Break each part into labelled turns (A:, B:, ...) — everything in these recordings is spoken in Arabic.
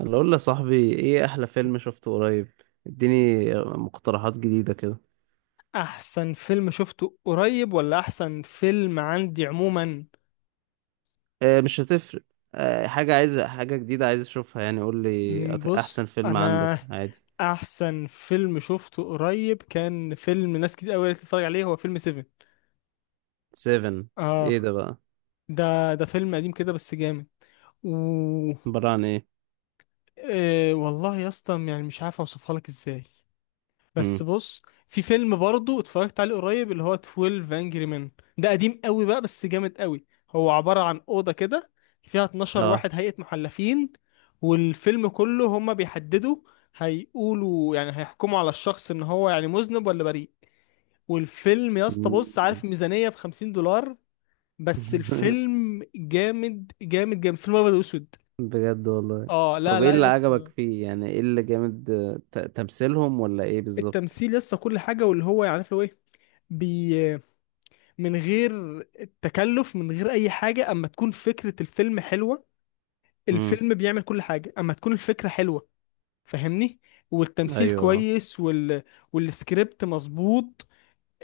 A: اللي اقول يا صاحبي، ايه احلى فيلم شفته قريب؟ اديني مقترحات جديدة كده.
B: احسن فيلم شفته قريب ولا احسن فيلم عندي عموما؟
A: اه، مش هتفرق. اه، حاجة، عايز حاجة جديدة عايز اشوفها يعني. قول لي
B: بص،
A: احسن فيلم
B: انا
A: عندك عادي.
B: احسن فيلم شفته قريب كان فيلم ناس كتير قوي تتفرج عليه، هو فيلم 7.
A: سيفن.
B: اه.
A: ايه ده بقى؟
B: ده فيلم قديم كده بس جامد. و
A: عبارة عن ايه؟
B: آه والله يا اسطى، يعني مش عارف اوصفها لك ازاي. بس
A: مم.
B: بص، في فيلم برضه اتفرجت عليه قريب، اللي هو 12 انجري مان. ده قديم قوي بقى بس جامد قوي، هو عبارة عن أوضة كده فيها 12
A: اه.
B: واحد هيئة محلفين، والفيلم كله هما بيحددوا، هيقولوا يعني هيحكموا على الشخص ان هو يعني مذنب ولا بريء. والفيلم يا اسطى، بص،
A: مم.
B: عارف ميزانية ب 50 دولار. بس الفيلم جامد جامد جامد، فيلم ابيض واسود.
A: بجد والله؟
B: اه، لا
A: طب ايه
B: لا
A: اللي
B: يا
A: عجبك
B: اسطى.
A: فيه يعني؟ ايه اللي جامد، تمثيلهم ولا ايه بالظبط؟
B: التمثيل يا اسطى كل حاجة، واللي هو يعني عارف اللي هو ايه، بي من غير التكلف، من غير اي حاجه اما تكون فكره الفيلم حلوه.
A: مم.
B: الفيلم بيعمل كل حاجه اما تكون الفكره حلوه. فاهمني. والتمثيل
A: ايوه،
B: كويس، والسكريبت مظبوط،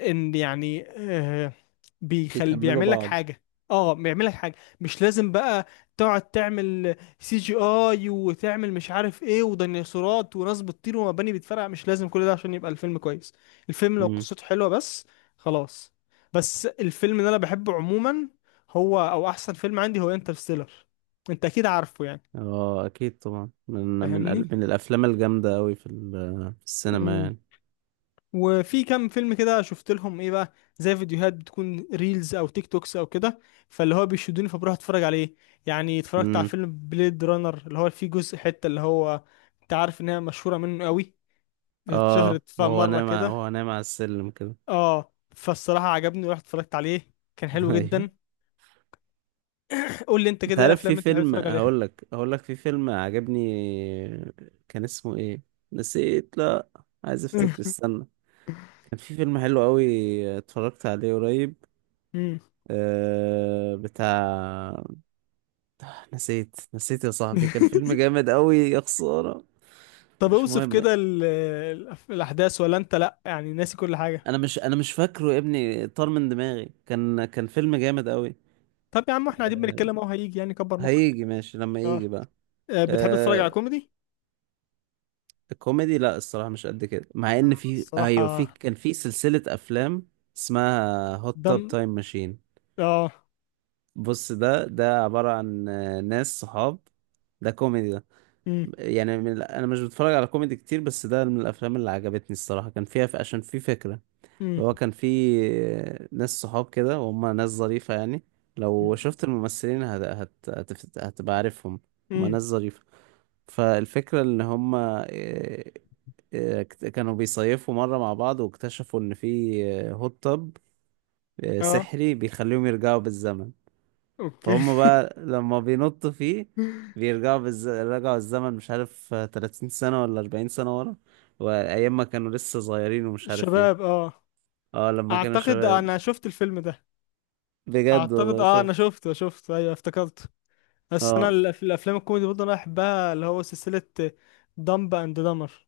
B: ان يعني بيخل،
A: بيكملوا
B: بيعمل لك
A: بعض.
B: حاجه. اه، بيعمل لك حاجه. مش لازم بقى تقعد تعمل سي جي اي وتعمل مش عارف ايه وديناصورات وناس بتطير ومباني بتفرقع، مش لازم كل ده عشان يبقى الفيلم كويس. الفيلم لو قصته حلوه بس، خلاص. بس الفيلم اللي انا بحبه عموما، هو او احسن فيلم عندي، هو انترستيلر. انت اكيد عارفه يعني.
A: اه اكيد طبعا،
B: فاهمني.
A: من الافلام الجامده قوي في السينما يعني.
B: وفي كام فيلم كده شفت لهم ايه بقى، زي فيديوهات بتكون ريلز او تيك توكس او كده، فاللي هو بيشدوني فبروح اتفرج عليه. يعني اتفرجت على
A: امم.
B: فيلم بليد رانر، اللي هو فيه جزء حتة، اللي هو انت عارف ان هي مشهورة منه قوي،
A: اه،
B: اتشهرت مرة كده.
A: وهو نايم على السلم كده.
B: اه، فالصراحة عجبني ورحت اتفرجت عليه، كان حلو
A: ايوه.
B: جدا. قول لي انت
A: انت
B: كده، ايه
A: عارف
B: الافلام
A: في
B: اللي انت بتحب
A: فيلم،
B: تتفرج عليها؟
A: هقول لك في فيلم عجبني. كان اسمه ايه؟ نسيت، لا. عايز افتكر، استنى. كان في فيلم حلو قوي، اتفرجت عليه قريب.
B: مم.
A: بتاع. نسيت يا صاحبي، كان فيلم جامد قوي يا خساره.
B: طب
A: مش
B: اوصف
A: مهم.
B: كده الاحداث، ولا انت لا يعني ناسي كل حاجة؟
A: انا مش فاكره يا ابني، طار من دماغي. كان فيلم جامد قوي.
B: طب يا عم، احنا قاعدين بنتكلم اهو، هيجي يعني، كبر مخك.
A: هيجي، ماشي لما
B: اه.
A: يجي بقى.
B: بتحب تتفرج على
A: آه.
B: كوميدي؟
A: الكوميدي لا، الصراحة مش قد كده، مع ان في، ايوه، في،
B: الصراحة.
A: كان في سلسلة افلام اسمها هوت
B: دم.
A: توب تايم ماشين.
B: اه.
A: بص، ده عبارة عن ناس صحاب. ده كوميدي ده.
B: امم.
A: يعني انا مش بتفرج على كوميدي كتير، بس ده من الافلام اللي عجبتني الصراحة. كان فيها عشان في فكرة.
B: امم.
A: اللي هو كان فيه ناس صحاب كده، وهم ناس ظريفة يعني. لو شفت الممثلين هتبقى عارفهم. هم
B: امم.
A: ناس ظريفة. فالفكرة ان هم، كانوا بيصيفوا مرة مع بعض، واكتشفوا ان في هوت تب
B: اه.
A: سحري بيخليهم يرجعوا بالزمن.
B: اوكي.
A: فهم بقى لما بينطوا فيه، رجعوا الزمن مش عارف، 30 سنة ولا 40 سنة ورا. وأيام ما كانوا لسه صغيرين ومش عارف ايه.
B: شباب، اه.
A: اه، لما كانوا
B: اعتقد
A: شباب.
B: انا شفت الفيلم ده.
A: بجد
B: اعتقد،
A: والله؟
B: انا
A: شفت؟
B: شفته، ايوه افتكرته. بس انا
A: اه
B: الافلام الكوميدي برضه انا بحبها، اللي هو سلسله دمب اند دمر.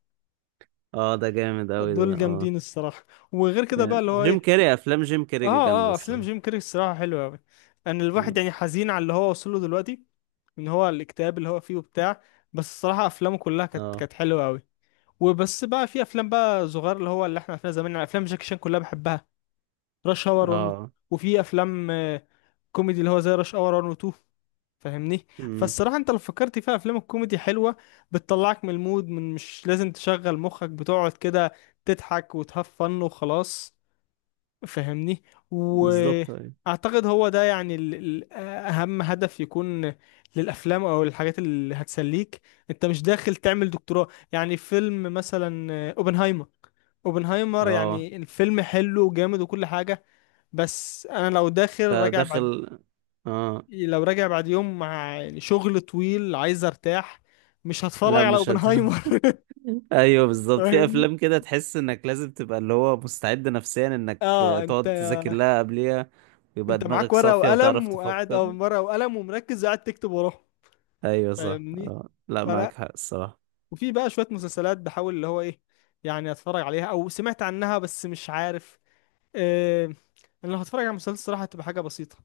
A: اه، ده جامد اوي ده،
B: دول
A: اه.
B: جامدين الصراحه. وغير كده بقى،
A: يعني
B: اللي هو
A: جيم
B: ايه؟
A: كاري، افلام جيم
B: اه،
A: كاري جامده
B: اه، افلام
A: الصراحه.
B: جيم كاري الصراحه حلوه قوي. ان
A: م.
B: الواحد يعني حزين على اللي هو وصل له دلوقتي، ان هو الاكتئاب اللي هو فيه وبتاع. بس الصراحه افلامه كلها كانت
A: اه.
B: كانت حلوه قوي. وبس بقى، في افلام بقى صغير اللي هو، اللي احنا عرفناها زمان، يعني افلام جاكي شان كلها بحبها، راش اور 1.
A: اه.
B: وفي افلام كوميدي، اللي هو زي راش اور 1 و 2. فاهمني.
A: م.
B: فالصراحه انت لو فكرت فيها، افلام الكوميدي حلوه، بتطلعك من المود، من مش لازم تشغل مخك، بتقعد كده تضحك وتهفن وخلاص. فاهمني.
A: بالظبط، ايوه.
B: واعتقد هو ده يعني اهم هدف يكون للافلام او الحاجات اللي هتسليك. انت مش داخل تعمل دكتوراه، يعني فيلم مثلا اوبنهايمر. اوبنهايمر،
A: اه،
B: يعني الفيلم حلو وجامد وكل حاجة. بس انا لو داخل راجع بعد،
A: فداخل. اه،
B: لو راجع بعد يوم مع يعني شغل طويل، عايز ارتاح، مش هتفرج
A: لا،
B: على
A: مش
B: اوبنهايمر.
A: ايوه بالظبط، في
B: فاهمني.
A: افلام كده تحس انك لازم تبقى اللي هو مستعد نفسيا انك
B: اه، انت
A: تقعد تذاكر لها قبليها، ويبقى
B: انت معاك
A: دماغك
B: ورقة
A: صافيه وتعرف
B: وقلم، وقاعد
A: تفكر.
B: ورقة وقلم ومركز، قاعد تكتب وراه.
A: ايوه صح،
B: فاهمني.
A: اه، لا
B: فلا،
A: معاك حق الصراحه.
B: وفي بقى شوية مسلسلات بحاول، اللي هو ايه، يعني اتفرج عليها او سمعت عنها، بس مش عارف. آه انا لو هتفرج على مسلسل، صراحة هتبقى حاجة بسيطة.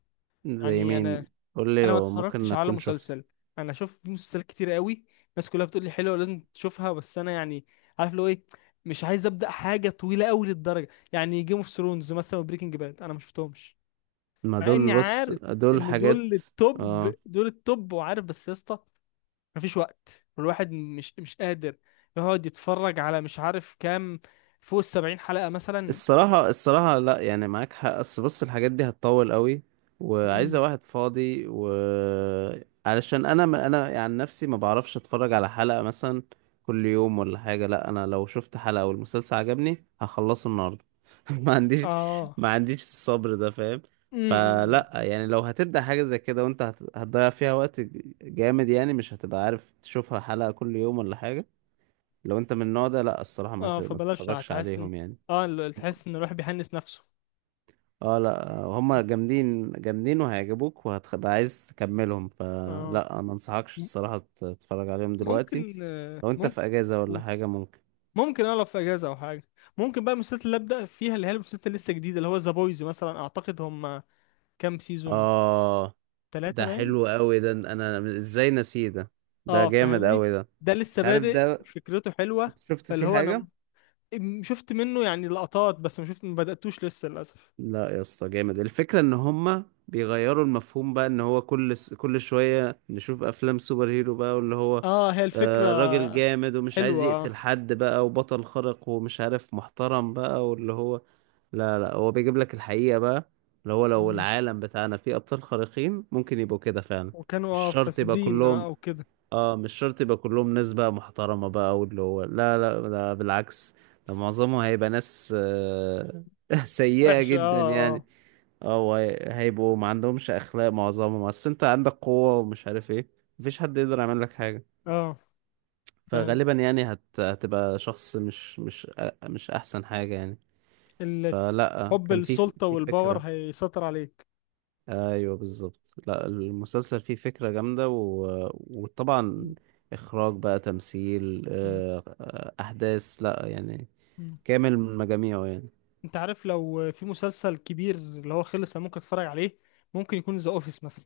A: زي
B: يعني انا
A: مين؟ قول لي،
B: انا ما
A: ممكن
B: اتفرجتش على
A: اكون شفت.
B: مسلسل. انا شفت مسلسلات كتير قوي. الناس كلها بتقول لي حلوة، لازم تشوفها، بس انا يعني عارف لو ايه، مش عايز ابدا حاجة طويلة قوي للدرجة، يعني جيم اوف ثرونز مثلا، وبريكنج باد انا ما شفتهمش.
A: ما
B: مع
A: دول،
B: اني
A: بص
B: عارف
A: دول
B: ان دول
A: حاجات.
B: التوب،
A: اه،
B: دول التوب وعارف، بس يا اسطى مفيش وقت، والواحد مش قادر يقعد يتفرج على مش عارف كام، فوق السبعين حلقة مثلا.
A: الصراحة لا يعني معاك حق، بس بص الحاجات دي هتطول قوي،
B: مم.
A: وعايزة واحد فاضي و... علشان انا ما انا يعني نفسي ما بعرفش اتفرج على حلقة مثلا كل يوم ولا حاجة. لا، انا لو شفت حلقة والمسلسل عجبني هخلصه النهاردة. ما عنديش
B: اه.
A: ما عنديش الصبر ده، فاهم؟
B: امم.
A: فلا يعني، لو هتبدأ حاجة زي كده وانت هتضيع فيها وقت جامد يعني، مش هتبقى عارف تشوفها حلقة كل يوم ولا حاجة. لو انت من النوع ده لا الصراحة
B: اه،
A: ما
B: فبلاش،
A: تتفرجش
B: هتحس ان،
A: عليهم يعني.
B: اه، تحس ان الواحد بيحنس نفسه.
A: اه لا، هما جامدين جامدين وهيعجبوك وهتبقى عايز تكملهم،
B: اه.
A: فلا ما انصحكش
B: م-
A: الصراحة تتفرج عليهم دلوقتي.
B: ممكن آه،
A: لو انت
B: ممكن
A: في اجازة ولا حاجة، ممكن.
B: ممكن انا لو في اجازه او حاجه، ممكن بقى المسلسلات اللي ابدا فيها، اللي هي المسلسلات اللي لسه جديده، اللي هو ذا بويز مثلا، اعتقد هم كام سيزون،
A: اه،
B: ثلاثة
A: ده
B: باين.
A: حلو قوي ده، انا ازاي نسيه ده؟ ده
B: اه،
A: جامد
B: فاهمني.
A: قوي ده.
B: ده لسه
A: انت عارف
B: بادئ،
A: ده؟
B: فكرته حلوه.
A: انت شفت
B: فاللي
A: فيه
B: هو انا
A: حاجة؟
B: شفت منه يعني لقطات، بس ما شفت، ما بدأتوش لسه للأسف.
A: لا يا اسطى، جامد. الفكرة ان هما بيغيروا المفهوم بقى، ان هو كل شوية نشوف افلام سوبر هيرو بقى، واللي هو
B: اه، هي الفكرة
A: راجل جامد ومش عايز
B: حلوة، آه.
A: يقتل حد بقى، وبطل خارق ومش عارف، محترم بقى، واللي هو لا لا، هو بيجيب لك الحقيقة بقى. اللي هو لو
B: مم.
A: العالم بتاعنا فيه ابطال خارقين ممكن يبقوا كده فعلا.
B: وكانوا
A: مش شرط يبقى
B: فاسدين
A: كلهم.
B: او كده،
A: اه، مش شرط يبقى كلهم ناس بقى محترمة بقى، واللي هو لا لا ده بالعكس. ده معظمهم هيبقى ناس سيئة
B: وحش،
A: جدا
B: اه.
A: يعني.
B: اه.
A: اه، هيبقوا ما عندهمش أخلاق معظمهم، أصل أنت عندك قوة ومش عارف ايه، مفيش حد يقدر يعمل لك حاجة.
B: اه، فاهم،
A: فغالبا يعني هتبقى شخص مش أحسن حاجة يعني.
B: ال-
A: فلا،
B: حب
A: كان في
B: السلطة
A: في
B: والباور
A: فكرة.
B: هيسيطر عليك.
A: ايوه بالظبط، لا المسلسل فيه فكرة جامدة و...
B: مم.
A: وطبعا اخراج بقى، تمثيل،
B: مم.
A: احداث، لا يعني
B: مم.
A: كامل من مجاميعه يعني.
B: انت عارف، لو في مسلسل كبير اللي هو خلص، انا ممكن اتفرج عليه. ممكن يكون ذا اوفيس مثلا،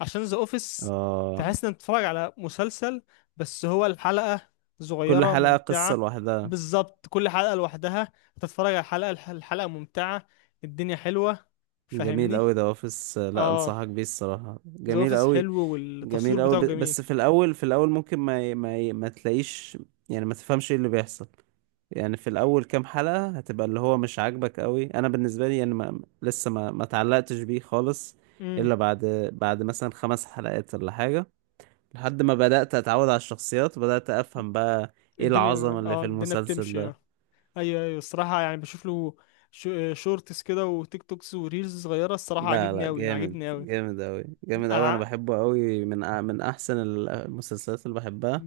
B: عشان ذا اوفيس
A: آه.
B: تحس انك بتتفرج على مسلسل، بس هو الحلقة
A: كل
B: صغيرة
A: حلقة قصة
B: ممتعة.
A: لوحدها.
B: بالظبط كل حلقة لوحدها، تتفرج على الحلقة، الحلقة ممتعة، الدنيا حلوة.
A: جميل
B: فاهمني.
A: قوي ده اوفيس، لا
B: اه،
A: انصحك بيه الصراحة
B: ذا
A: جميل
B: اوفيس
A: قوي.
B: حلو والتصوير
A: جميل قوي،
B: بتاعه جميل.
A: بس في الاول ممكن ما تلاقيش يعني، ما تفهمش ايه اللي بيحصل. يعني في الاول كام حلقة هتبقى اللي هو مش عاجبك قوي، انا بالنسبة لي يعني ما لسه ما اتعلقتش بيه خالص،
B: امم.
A: الا بعد، بعد مثلا 5 حلقات ولا حاجة، لحد ما بدأت اتعود على الشخصيات وبدأت افهم بقى ايه العظمة
B: الدنيا
A: اللي
B: اه
A: في
B: الدنيا
A: المسلسل
B: بتمشي،
A: ده.
B: اه. ايوه، ايوه، الصراحة يعني بشوف له شورتس كده وتيك توكس وريلز صغيرة، الصراحة
A: لا
B: عاجبني
A: لا،
B: اوي
A: جامد
B: عاجبني اوي.
A: جامد قوي جامد قوي، انا
B: على-
A: بحبه قوي، من احسن المسلسلات اللي بحبها،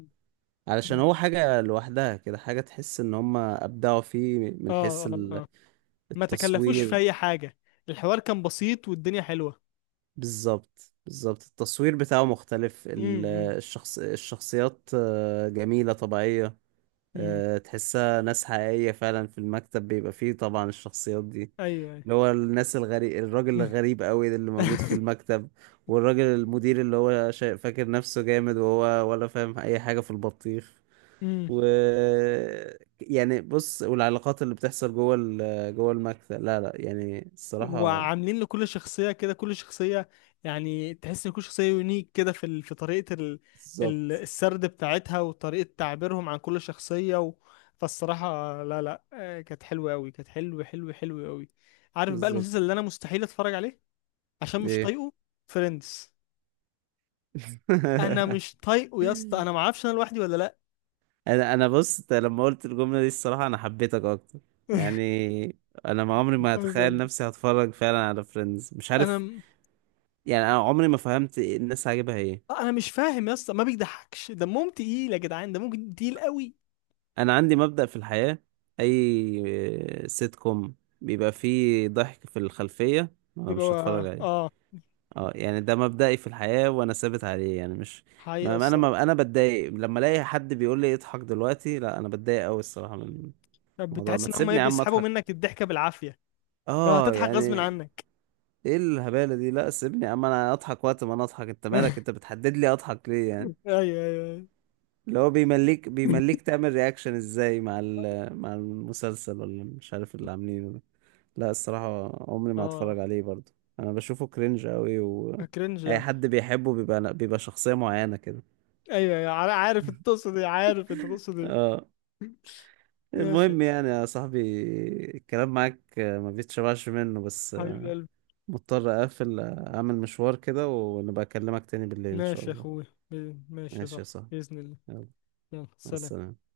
A: علشان هو حاجة لوحدها كده، حاجة تحس ان هم ابدعوا فيه من
B: اه،
A: حيث
B: اه، آه. ما تكلفوش في
A: التصوير.
B: اي حاجه، الحوار كان بسيط والدنيا حلوه.
A: بالظبط بالظبط، التصوير بتاعه مختلف،
B: امم،
A: الشخصيات جميلة طبيعية،
B: امم.
A: تحسها ناس حقيقية فعلا، في المكتب بيبقى فيه طبعا الشخصيات دي،
B: ايوه، ايوه.
A: اللي هو الناس الغريب، الراجل الغريب قوي ده اللي موجود في المكتب، والراجل المدير اللي هو فاكر نفسه جامد وهو ولا فاهم أي حاجة في البطيخ،
B: امم.
A: و... يعني بص، والعلاقات اللي بتحصل جوه المكتب، لا لا يعني الصراحة
B: وعاملين لكل شخصيه كده، كل شخصيه، يعني تحس ان كل شخصيه يونيك كده، في في طريقه، ال ال
A: بالظبط
B: السرد بتاعتها، وطريقه تعبيرهم عن كل شخصيه، فالصراحه لا لا كانت حلوه قوي، كانت حلوه حلوه حلوه قوي. عارف بقى
A: بالظبط،
B: المسلسل اللي انا مستحيل اتفرج عليه عشان مش
A: ايه!
B: طايقه، فريندز. انا مش طايقه يا اسطى، انا ما اعرفش، انا لوحدي ولا لا.
A: انا بص، أنت لما قلت الجمله دي الصراحه انا حبيتك اكتر، يعني انا ما عمري ما هتخيل نفسي هتفرج فعلا على فريندز، مش
B: انا
A: عارف،
B: م-
A: يعني انا عمري ما فهمت الناس عاجبها ايه.
B: انا مش فاهم يا اسطى، ما بيضحكش، دمهم تقيل يا جدعان، ده ممكن تقيل قوي،
A: انا عندي مبدأ في الحياه، اي سيت كوم بيبقى فيه ضحك في الخلفيه، أنا مش
B: بيبقى،
A: هتفرج عليه.
B: اه.
A: اه يعني، ده مبدئي في الحياه وانا ثابت عليه يعني، مش...
B: حقيقة،
A: ما ما انا ما
B: الصراحة.
A: انا بتضايق لما الاقي حد بيقول لي اضحك دلوقتي، لا انا بتضايق قوي الصراحه من
B: طب
A: الموضوع، ما
B: بتحس ان هم ايه،
A: تسيبني يا عم
B: بيسحبوا
A: اضحك.
B: منك الضحكة بالعافية، لو
A: اه
B: هتضحك غصب
A: يعني،
B: عنك؟
A: ايه الهبالة دي؟ لا سيبني يا عم، انا اضحك وقت ما انا اضحك، انت مالك؟ انت بتحدد لي اضحك ليه يعني؟
B: ايوه، ايوه، ايوه.
A: اللي هو بيمليك تعمل رياكشن ازاي مع المسلسل ولا مش عارف اللي عاملينه ده. لا الصراحة عمري ما
B: اه.
A: هتفرج عليه برضه، انا بشوفه كرنج قوي و...
B: كرنج.
A: اي حد بيحبه بيبقى شخصية معينة كده.
B: ايوه، ايوه، عارف انت تقصد ايه، عارف انت تقصد ايه.
A: اه.
B: ماشي يا
A: المهم
B: اسطى.
A: يعني يا صاحبي، الكلام معاك ما بيتشبعش منه، بس
B: حبيب قلبي.
A: مضطر اقفل، اعمل مشوار كده ونبقى اكلمك تاني بالليل ان شاء
B: ماشي يا
A: الله.
B: اخويا. ماشي يا
A: ماشي يا
B: صاحبي
A: صاحبي،
B: بإذن الله.
A: يلا،
B: يلا،
A: مع
B: سلام.
A: السلامة.